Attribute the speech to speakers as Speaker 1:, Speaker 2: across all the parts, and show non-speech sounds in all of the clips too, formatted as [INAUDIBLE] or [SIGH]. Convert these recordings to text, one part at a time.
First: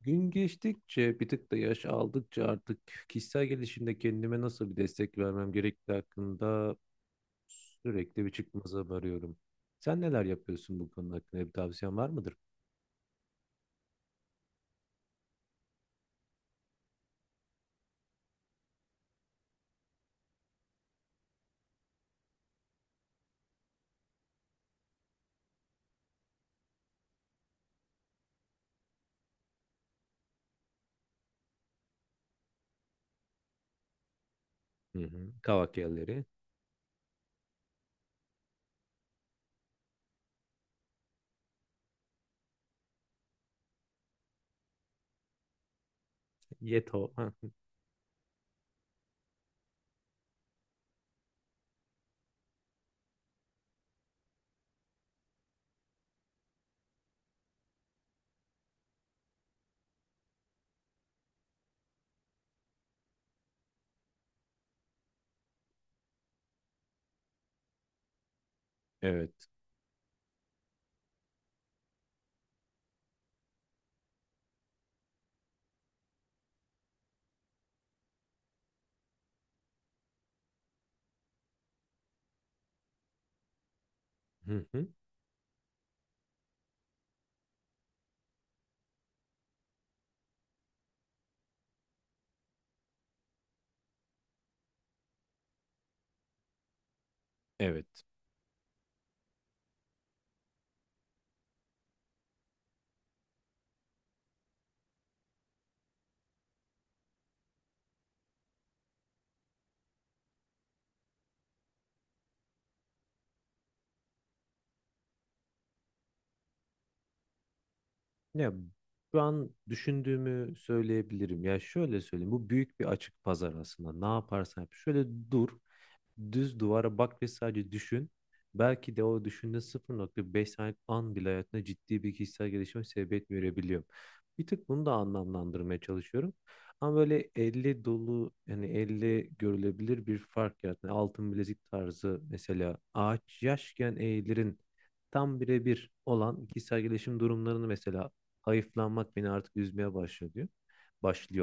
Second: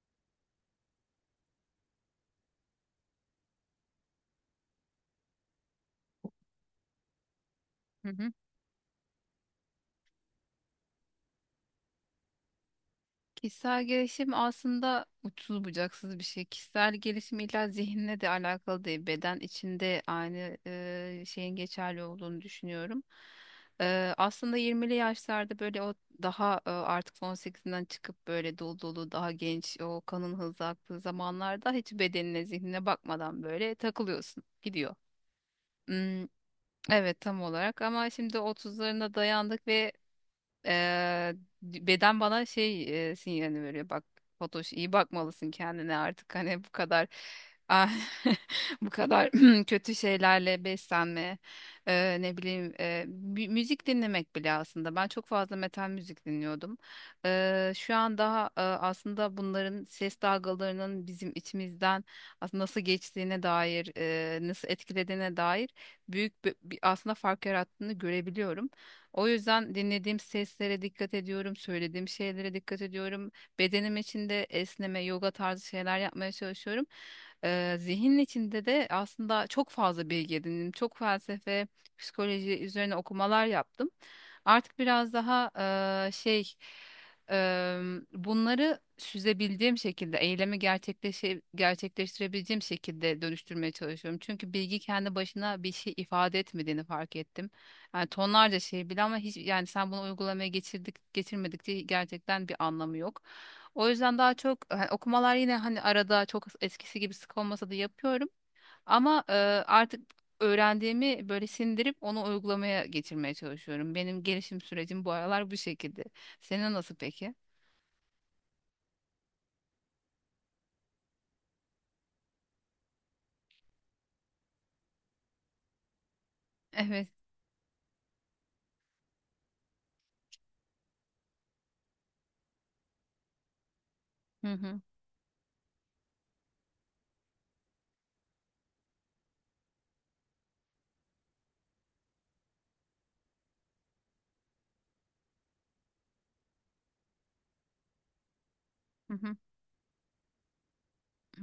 Speaker 1: Gün geçtikçe bir tık da yaş aldıkça artık kişisel gelişimde kendime nasıl bir destek vermem gerektiği hakkında
Speaker 2: Hı
Speaker 1: sürekli bir
Speaker 2: hı.
Speaker 1: çıkmaza varıyorum. Sen neler yapıyorsun, bu konu hakkında bir tavsiyen var mıdır?
Speaker 2: Kişisel gelişim aslında uçsuz bucaksız bir şey. Kişisel gelişim illa zihinle de alakalı değil. Beden içinde aynı şeyin geçerli olduğunu düşünüyorum. Aslında 20'li yaşlarda böyle o daha artık 18'inden çıkıp böyle dolu dolu daha genç o kanın hızlı aktığı zamanlarda hiç bedenine zihnine bakmadan böyle takılıyorsun. Gidiyor.
Speaker 1: Hı hı. Kavak yelleri.
Speaker 2: Hmm, evet tam olarak ama şimdi 30'larına dayandık ve Eee, beden bana sinyalini veriyor. Bak Fatoş, iyi bakmalısın kendine artık. Hani bu kadar
Speaker 1: Yeto. Hı.
Speaker 2: ah, [LAUGHS] bu kadar [CLEARS THROAT] kötü şeylerle beslenme, ne bileyim, müzik dinlemek bile. Aslında ben çok fazla metal müzik dinliyordum. Şu an daha aslında bunların ses dalgalarının bizim içimizden aslında nasıl geçtiğine dair, nasıl etkilediğine dair büyük bir aslında fark yarattığını görebiliyorum. O
Speaker 1: Evet.
Speaker 2: yüzden dinlediğim seslere dikkat ediyorum, söylediğim şeylere dikkat ediyorum. Bedenim içinde esneme, yoga tarzı şeyler yapmaya çalışıyorum. Zihnin içinde de aslında çok fazla bilgi edindim. Çok felsefe, psikoloji üzerine okumalar yaptım.
Speaker 1: Hı
Speaker 2: Artık
Speaker 1: hı.
Speaker 2: biraz daha eee, şey eee, bunları süzebildiğim şekilde, eylemi gerçekleştirebileceğim şekilde dönüştürmeye çalışıyorum. Çünkü bilgi kendi başına bir şey ifade etmediğini fark ettim.
Speaker 1: Evet.
Speaker 2: Yani tonlarca şey bile ama hiç, yani sen bunu uygulamaya geçirdik getirmedik diye gerçekten bir anlamı yok. O yüzden daha çok hani okumalar, yine hani arada çok eskisi gibi sık olmasa da yapıyorum. Ama artık öğrendiğimi böyle sindirip onu uygulamaya getirmeye çalışıyorum. Benim gelişim sürecim bu aralar bu şekilde. Senin nasıl peki?
Speaker 1: Ya, şu an düşündüğümü söyleyebilirim. Ya şöyle söyleyeyim. Bu büyük bir açık pazar aslında. Ne yaparsan yap. Şöyle dur. Düz duvara
Speaker 2: Evet.
Speaker 1: bak ve sadece düşün. Belki de o düşündüğün 0,5 saniye an bile hayatında ciddi bir kişisel gelişime sebebiyet verebiliyor. Bir
Speaker 2: Hı
Speaker 1: tık
Speaker 2: hı.
Speaker 1: bunu da anlamlandırmaya çalışıyorum. Ama böyle elle dolu, yani elle görülebilir bir fark yaratma. Altın bilezik tarzı, mesela ağaç yaşken eğilirin tam birebir olan kişisel gelişim durumlarını, mesela
Speaker 2: Hı
Speaker 1: hayıflanmak beni
Speaker 2: hı.
Speaker 1: artık üzmeye başlıyor diyor.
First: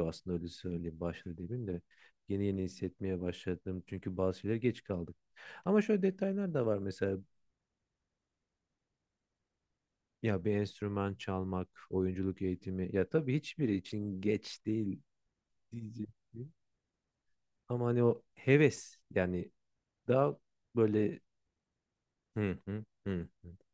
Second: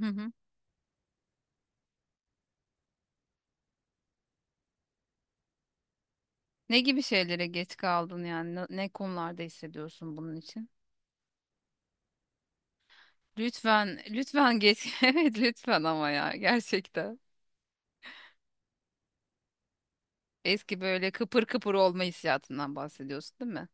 Speaker 2: Hı hı.
Speaker 1: aslında, öyle söyleyeyim, başlıyor demeyeyim de. Yeni yeni hissetmeye başladım. Çünkü bazı şeyler geç kaldık. Ama şöyle detaylar da var
Speaker 2: Ne gibi
Speaker 1: mesela.
Speaker 2: şeylere geç kaldın yani? Ne konularda hissediyorsun bunun
Speaker 1: Ya bir
Speaker 2: için?
Speaker 1: enstrüman çalmak, oyunculuk eğitimi. Ya tabii hiçbiri
Speaker 2: Lütfen,
Speaker 1: için
Speaker 2: lütfen
Speaker 1: geç
Speaker 2: geç.
Speaker 1: değil
Speaker 2: [LAUGHS] Evet, lütfen, ama ya
Speaker 1: diyecektim.
Speaker 2: gerçekten.
Speaker 1: Ama hani o heves yani, daha
Speaker 2: Eski böyle
Speaker 1: böyle
Speaker 2: kıpır kıpır olma
Speaker 1: hı
Speaker 2: hissiyatından
Speaker 1: hı hı
Speaker 2: bahsediyorsun,
Speaker 1: hı
Speaker 2: değil mi?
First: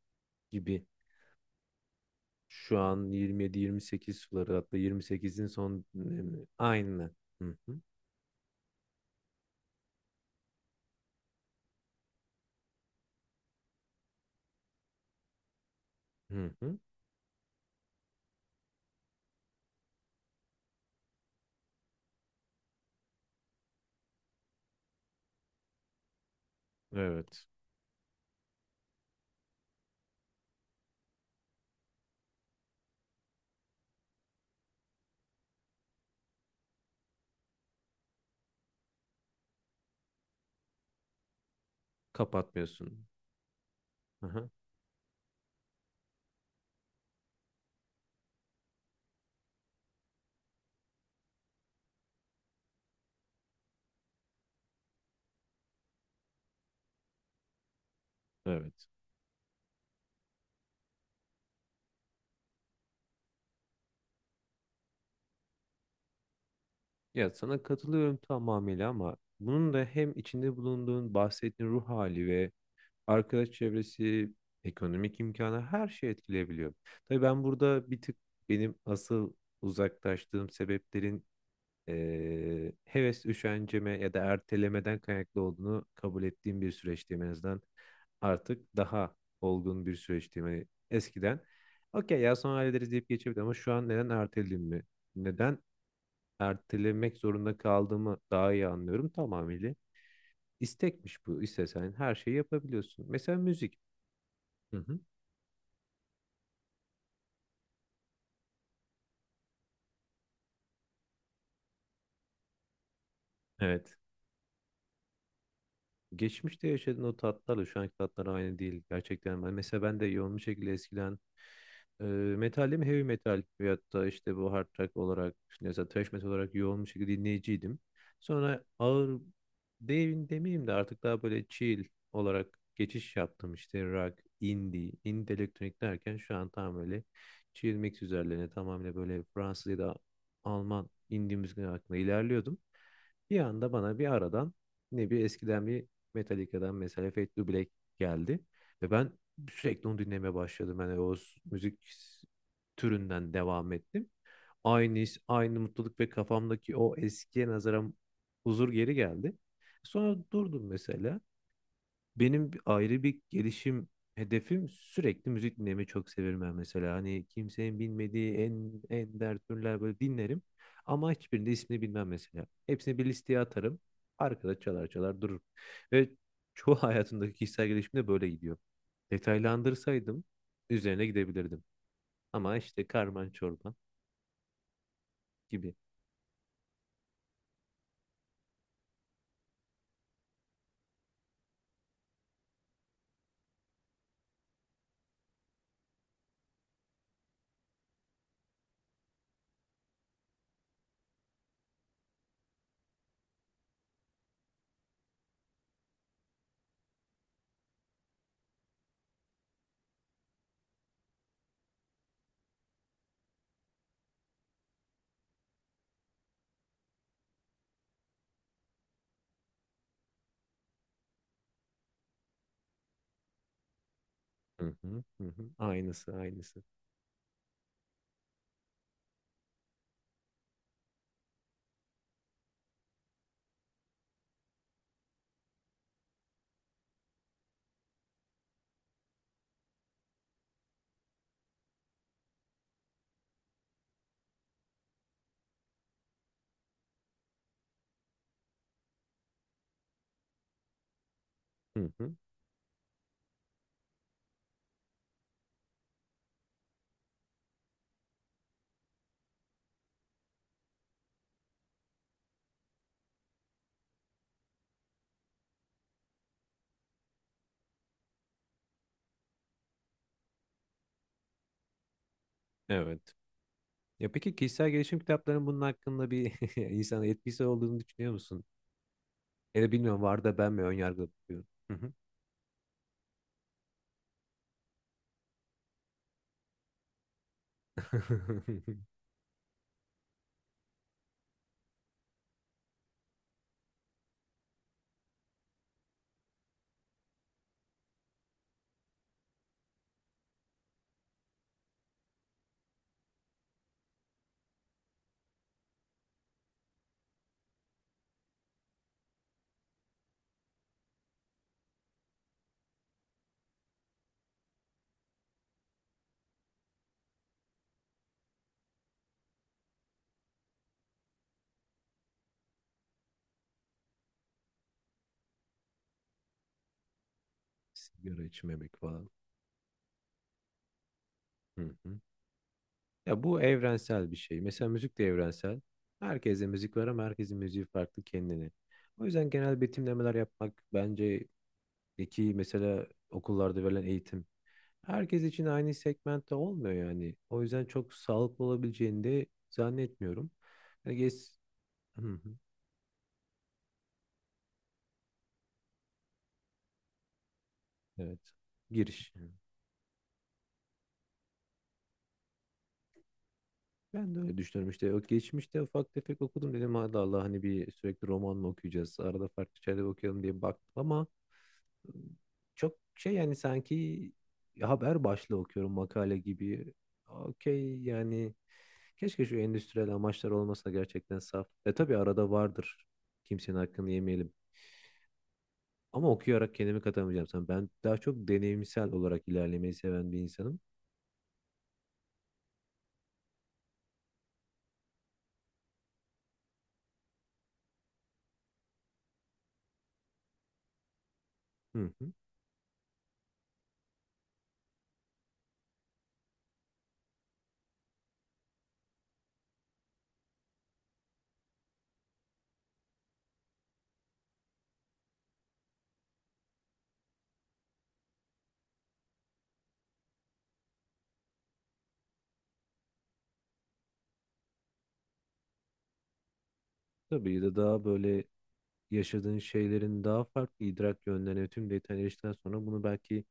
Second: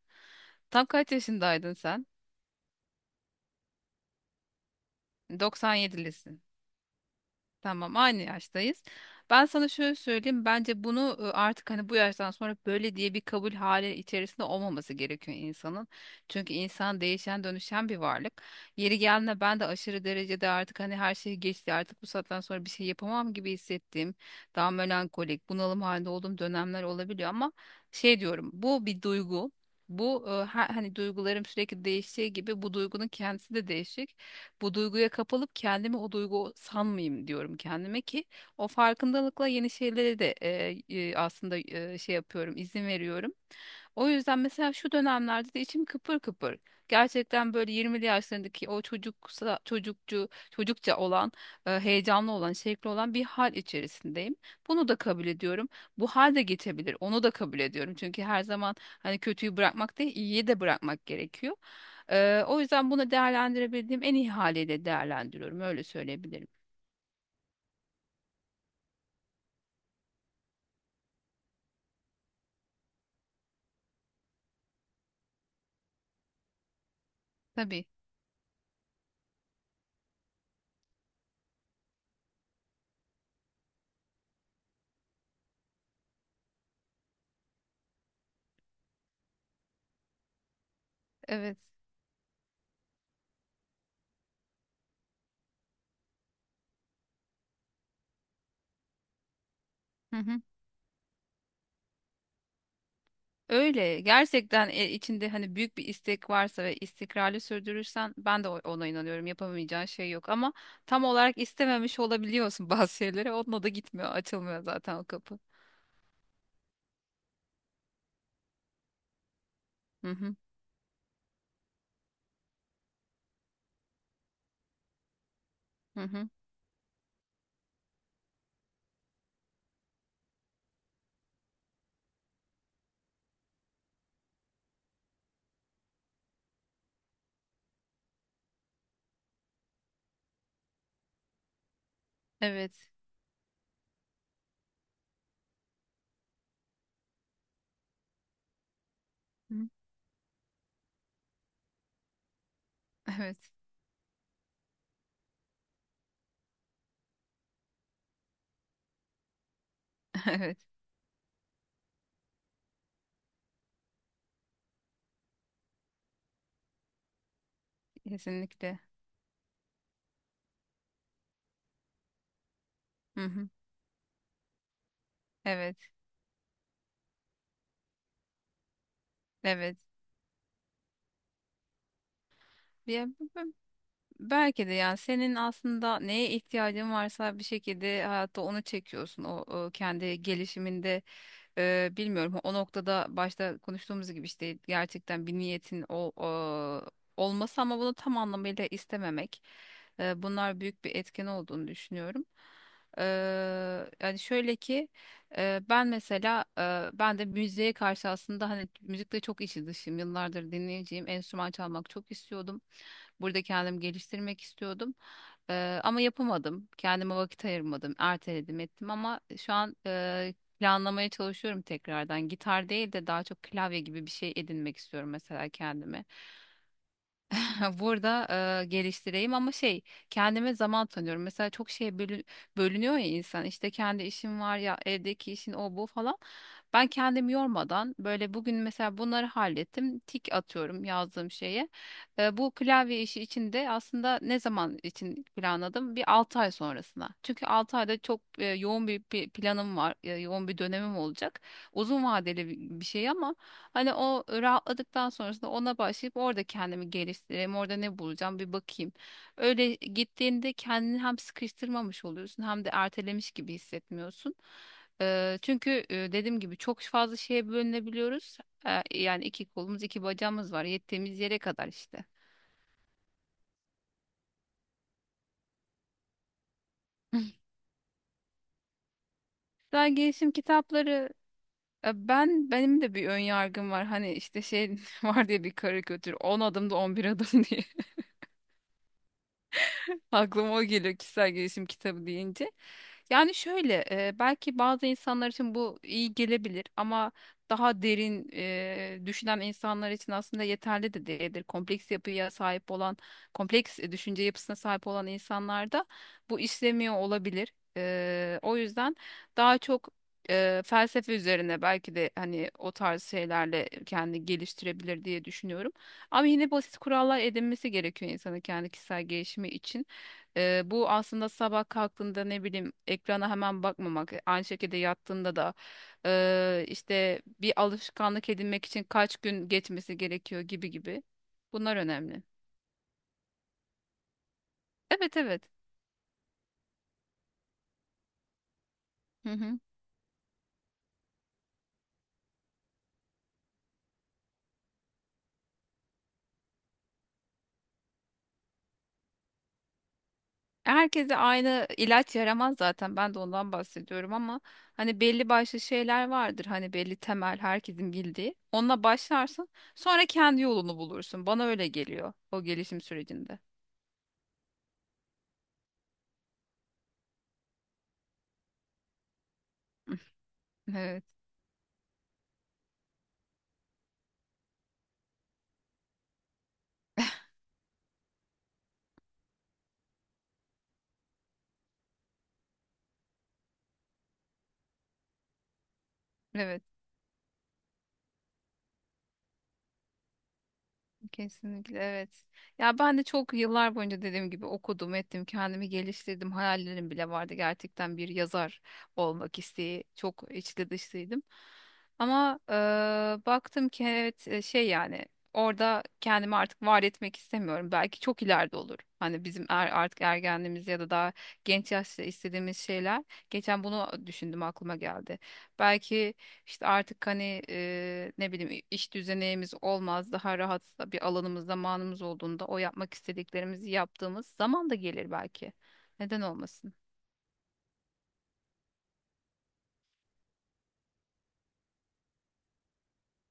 Speaker 1: gibi.
Speaker 2: Tam kaç yaşındaydın sen?
Speaker 1: Şu an 27-28 suları, hatta 28'in son
Speaker 2: 97'lisin.
Speaker 1: dönemi. Aynı. Hı hı
Speaker 2: Tamam, aynı yaştayız. Ben sana şöyle söyleyeyim. Bence bunu, artık hani bu yaştan sonra böyle diye bir kabul hali içerisinde olmaması gerekiyor insanın.
Speaker 1: hı
Speaker 2: Çünkü
Speaker 1: hı.
Speaker 2: insan değişen, dönüşen bir varlık. Yeri geldiğinde ben de aşırı derecede artık hani her şey geçti, artık bu saatten sonra bir şey yapamam gibi hissettiğim, daha melankolik, bunalım halinde olduğum dönemler olabiliyor,
Speaker 1: Evet.
Speaker 2: ama şey diyorum: bu bir duygu. Bu hani duygularım sürekli değiştiği gibi bu duygunun kendisi de değişik. Bu duyguya kapılıp kendimi o duygu sanmayayım diyorum kendime, ki o farkındalıkla yeni şeylere de aslında şey yapıyorum, izin
Speaker 1: Kapatmıyorsun.
Speaker 2: veriyorum. O
Speaker 1: Hı
Speaker 2: yüzden
Speaker 1: hı.
Speaker 2: mesela şu dönemlerde de içim kıpır kıpır. Gerçekten böyle 20'li yaşlarındaki o çocukça olan, heyecanlı olan, şevkli olan bir hal içerisindeyim. Bunu da kabul ediyorum. Bu hal de geçebilir. Onu da kabul ediyorum. Çünkü her zaman
Speaker 1: Evet.
Speaker 2: hani kötüyü bırakmak değil, iyiyi de bırakmak gerekiyor. O yüzden bunu değerlendirebildiğim en iyi haliyle değerlendiriyorum. Öyle söyleyebilirim.
Speaker 1: Ya, sana katılıyorum tamamıyla, ama bunun da hem içinde bulunduğun bahsettiğin ruh hali ve arkadaş çevresi, ekonomik imkanı, her şey etkileyebiliyor. Tabii ben
Speaker 2: Tabii.
Speaker 1: burada bir tık benim asıl uzaklaştığım sebeplerin heves üşenceme ya da ertelemeden kaynaklı olduğunu kabul ettiğim bir süreçteyim en azından. Artık daha olgun bir süreçteyim. Hani eskiden
Speaker 2: Evet.
Speaker 1: okey ya, sonra hallederiz deyip geçebilirdim ama şu an neden ertelediğimi, neden ertelemek zorunda kaldığımı daha iyi anlıyorum tamamıyla.
Speaker 2: Hı hı.
Speaker 1: İstekmiş bu. İstesen her şeyi yapabiliyorsun. Mesela müzik.
Speaker 2: Öyle. Gerçekten
Speaker 1: Hı hı.
Speaker 2: içinde hani büyük bir istek varsa ve istikrarlı sürdürürsen, ben de ona inanıyorum. Yapamayacağın şey yok, ama tam olarak istememiş olabiliyorsun [LAUGHS] bazı şeyleri. Onunla da
Speaker 1: Evet.
Speaker 2: gitmiyor, açılmıyor zaten o kapı.
Speaker 1: Geçmişte yaşadığın o tatlarla şu anki tatlar aynı değil gerçekten. Ben, mesela ben de
Speaker 2: Hı hı.
Speaker 1: yoğun bir şekilde eskiden metalim, heavy metal veyahut da işte bu hard rock olarak, işte mesela
Speaker 2: Hı
Speaker 1: thrash metal
Speaker 2: hı.
Speaker 1: olarak yoğun bir şekilde dinleyiciydim. Sonra ağır değil demeyeyim de, artık daha böyle chill olarak geçiş yaptım, işte rock, indie, indie elektronik derken şu an tam böyle chill mix üzerlerine, tamamıyla böyle Fransız ya da Alman indie müzik hakkında ilerliyordum.
Speaker 2: Evet.
Speaker 1: Bir anda bana bir aradan ne bir eskiden bir Metallica'dan mesela Fade to Black geldi. Ve ben
Speaker 2: Hı.
Speaker 1: sürekli onu dinlemeye başladım. Yani o müzik türünden
Speaker 2: Evet.
Speaker 1: devam ettim. Aynı his, aynı mutluluk ve kafamdaki o eskiye nazaran huzur geri geldi. Sonra
Speaker 2: [LAUGHS] Evet.
Speaker 1: durdum mesela. Benim ayrı bir gelişim hedefim, sürekli müzik dinlemeyi çok severim ben mesela. Hani kimsenin bilmediği
Speaker 2: Kesinlikle.
Speaker 1: en ender türler böyle dinlerim. Ama hiçbirinde ismini bilmem mesela. Hepsini bir
Speaker 2: Hı
Speaker 1: listeye
Speaker 2: hı.
Speaker 1: atarım. Arkada çalar çalar durur.
Speaker 2: Evet.
Speaker 1: Ve çoğu [LAUGHS] hayatımdaki kişisel gelişimde böyle gidiyor.
Speaker 2: Evet.
Speaker 1: Detaylandırsaydım üzerine gidebilirdim. Ama işte
Speaker 2: Diye
Speaker 1: karman çorba
Speaker 2: Belki de, yani, senin
Speaker 1: gibi.
Speaker 2: aslında neye ihtiyacın varsa bir şekilde hayatta onu çekiyorsun. O, kendi gelişiminde bilmiyorum, o noktada başta konuştuğumuz gibi işte gerçekten bir niyetin e, olması ama bunu tam anlamıyla istememek. Bunlar büyük bir etken olduğunu düşünüyorum. E, Yani şöyle ki, ben mesela, ben de müziğe karşı aslında hani müzikle çok içi dışım. Yıllardır dinleyeceğim, enstrüman çalmak çok istiyordum. Burada kendimi geliştirmek istiyordum. Ama yapamadım. Kendime vakit ayırmadım. Erteledim ettim ama şu an planlamaya çalışıyorum tekrardan. Gitar değil de daha çok klavye gibi bir şey
Speaker 1: Hı
Speaker 2: edinmek
Speaker 1: hı,
Speaker 2: istiyorum
Speaker 1: hı
Speaker 2: mesela
Speaker 1: hı.
Speaker 2: kendime.
Speaker 1: Aynısı aynısı.
Speaker 2: [LAUGHS] Burada geliştireyim, ama şey, kendime zaman tanıyorum. Mesela çok şeye bölünüyor ya insan. İşte kendi işim var, ya evdeki işin, o bu falan. Ben kendimi yormadan böyle bugün mesela bunları hallettim, tik atıyorum yazdığım şeye. Bu klavye işi için de aslında ne zaman için planladım? Bir 6 ay sonrasına. Çünkü 6 ayda çok yoğun bir planım var, yoğun bir dönemim olacak.
Speaker 1: Hı
Speaker 2: Uzun
Speaker 1: hı.
Speaker 2: vadeli bir şey ama hani o rahatladıktan sonrasında ona başlayıp orada kendimi geliştireyim, orada ne bulacağım bir bakayım. Öyle gittiğinde kendini hem sıkıştırmamış oluyorsun hem de ertelemiş gibi hissetmiyorsun. Çünkü dediğim gibi çok fazla şeye bölünebiliyoruz. Yani iki kolumuz iki bacağımız var, yettiğimiz yere kadar işte.
Speaker 1: Evet. Ya peki, kişisel gelişim kitaplarının bunun hakkında bir [LAUGHS] insana etkisi
Speaker 2: [LAUGHS]
Speaker 1: olduğunu düşünüyor musun? Ya da
Speaker 2: Ben
Speaker 1: bilmiyorum, var
Speaker 2: gelişim
Speaker 1: da ben mi önyargılı
Speaker 2: kitapları,
Speaker 1: bakıyorum. Hı hı.
Speaker 2: benim de bir ön yargım var. Hani işte şey [LAUGHS] var diye, bir karikatür: 10 adımda 11 adım [LAUGHS] diye.
Speaker 1: [LAUGHS]
Speaker 2: Aklıma o geliyor kişisel gelişim kitabı deyince. Yani şöyle, belki bazı insanlar için bu iyi gelebilir, ama daha derin düşünen insanlar için aslında yeterli de değildir. Kompleks yapıya sahip olan, kompleks düşünce yapısına sahip olan insanlarda bu işlemiyor olabilir. O yüzden daha çok felsefe üzerine, belki de hani o tarz şeylerle kendini geliştirebilir diye düşünüyorum. Ama yine basit kurallar edinmesi gerekiyor insanın kendi kişisel gelişimi için. Bu aslında sabah kalktığında ne bileyim, ekrana hemen bakmamak, aynı şekilde yattığında da işte bir
Speaker 1: Sigara
Speaker 2: alışkanlık edinmek
Speaker 1: içmemek
Speaker 2: için
Speaker 1: falan.
Speaker 2: kaç gün geçmesi gerekiyor gibi gibi.
Speaker 1: Hı
Speaker 2: Bunlar
Speaker 1: hı.
Speaker 2: önemli.
Speaker 1: Ya, bu evrensel bir şey. Mesela müzik de
Speaker 2: Evet, evet.
Speaker 1: evrensel. Herkese müzik var, ama herkesin müziği farklı kendine. O yüzden
Speaker 2: Hı hı.
Speaker 1: genel betimlemeler yapmak bence, ki mesela okullarda verilen eğitim. Herkes için aynı segmentte olmuyor yani. O yüzden çok sağlıklı olabileceğini de zannetmiyorum. Yani geç...
Speaker 2: Herkese aynı
Speaker 1: Hı
Speaker 2: ilaç
Speaker 1: hı.
Speaker 2: yaramaz zaten. Ben de ondan bahsediyorum, ama hani belli başlı şeyler vardır. Hani belli temel, herkesin
Speaker 1: Evet.
Speaker 2: bildiği. Onunla
Speaker 1: Giriş.
Speaker 2: başlarsın. Sonra kendi yolunu bulursun. Bana öyle geliyor o gelişim sürecinde.
Speaker 1: Ben de öyle düşünüyorum işte. O geçmişte ufak tefek okudum, dedim hadi Allah, hani bir sürekli roman mı okuyacağız? Arada farklı şeyler
Speaker 2: [LAUGHS]
Speaker 1: okuyalım diye baktım
Speaker 2: Evet,
Speaker 1: ama ıı, çok şey, yani sanki haber başlığı okuyorum, makale gibi. Okey yani, keşke şu endüstriyel amaçlar olmasa, gerçekten saf. E tabii arada vardır. Kimsenin hakkını yemeyelim. Ama okuyarak
Speaker 2: evet.
Speaker 1: kendimi katamayacağım sana. Ben daha çok deneyimsel olarak ilerlemeyi seven bir insanım.
Speaker 2: Kesinlikle evet. Ya ben de çok yıllar boyunca dediğim gibi okudum, ettim, kendimi geliştirdim. Hayallerim bile vardı, gerçekten bir yazar olmak isteği. Çok içli dışlıydım.
Speaker 1: Hı hı.
Speaker 2: Ama baktım ki evet, yani orada kendimi artık var etmek istemiyorum. Belki çok ileride olur. Hani bizim artık ergenliğimiz ya da daha genç yaşta istediğimiz şeyler. Geçen bunu düşündüm, aklıma geldi. Belki işte artık hani ne bileyim iş düzenimiz olmaz, daha rahat bir alanımız, zamanımız olduğunda o yapmak istediklerimizi yaptığımız zaman da gelir belki. Neden olmasın?
Speaker 1: Tabii de, daha böyle yaşadığın şeylerin daha farklı idrak yönlerine, tüm detayları eriştikten sonra bunu belki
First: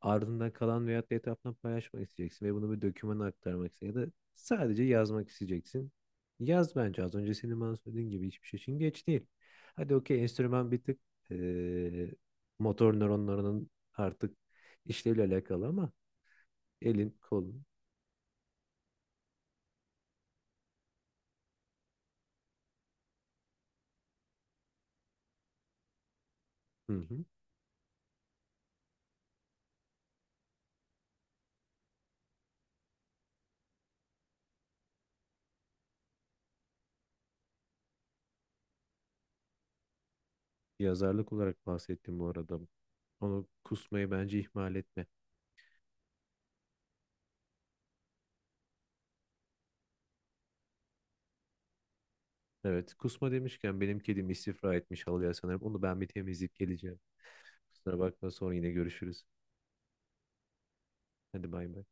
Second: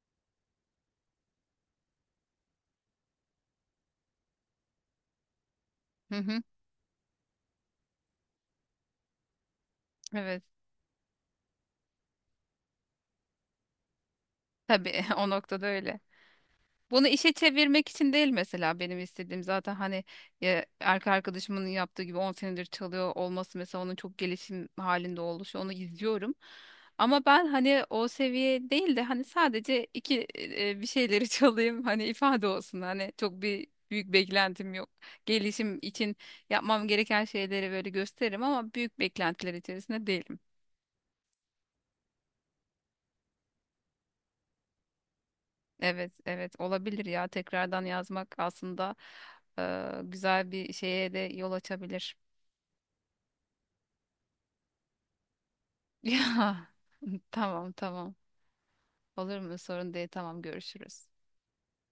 Speaker 1: ardından kalan veyahut da etrafına paylaşmak isteyeceksin ve bunu bir dokümana aktarmak isteyeceksin ya da sadece yazmak isteyeceksin.
Speaker 2: Hı hı,
Speaker 1: Yaz, bence az önce senin bana söylediğin gibi, hiçbir şey için geç değil. Hadi okey,
Speaker 2: evet,
Speaker 1: enstrüman bir tık eee, motor nöronlarının artık
Speaker 2: tabii [LAUGHS]
Speaker 1: işlevle
Speaker 2: o
Speaker 1: alakalı,
Speaker 2: noktada
Speaker 1: ama
Speaker 2: öyle. Bunu
Speaker 1: elin
Speaker 2: işe
Speaker 1: kolun.
Speaker 2: çevirmek için değil mesela benim istediğim. Zaten hani, ya, erkek arkadaşımın yaptığı gibi 10 senedir çalıyor olması mesela, onun çok gelişim halinde oluşu; onu izliyorum.
Speaker 1: Hı hı.
Speaker 2: Ama ben hani o seviye değil de hani sadece iki bir şeyleri [LAUGHS] çalayım, hani ifade olsun, hani çok bir büyük beklentim yok. Gelişim için yapmam gereken şeyleri böyle gösteririm, ama büyük beklentiler içerisinde değilim.
Speaker 1: Yazarlık olarak bahsettim bu arada. Onu kusmayı bence ihmal etme.
Speaker 2: Evet, evet, olabilir ya. Tekrardan yazmak aslında güzel bir şeye de yol açabilir.
Speaker 1: Evet, kusma demişken benim kedim istifra etmiş halıya sanırım. Onu ben bir temizleyip
Speaker 2: [LAUGHS] Ya,
Speaker 1: geleceğim.
Speaker 2: tamam,
Speaker 1: Kusura
Speaker 2: tamam.
Speaker 1: bakma, sonra yine görüşürüz.
Speaker 2: Olur mu? Sorun değil. Tamam, görüşürüz.
Speaker 1: Hadi bay bay.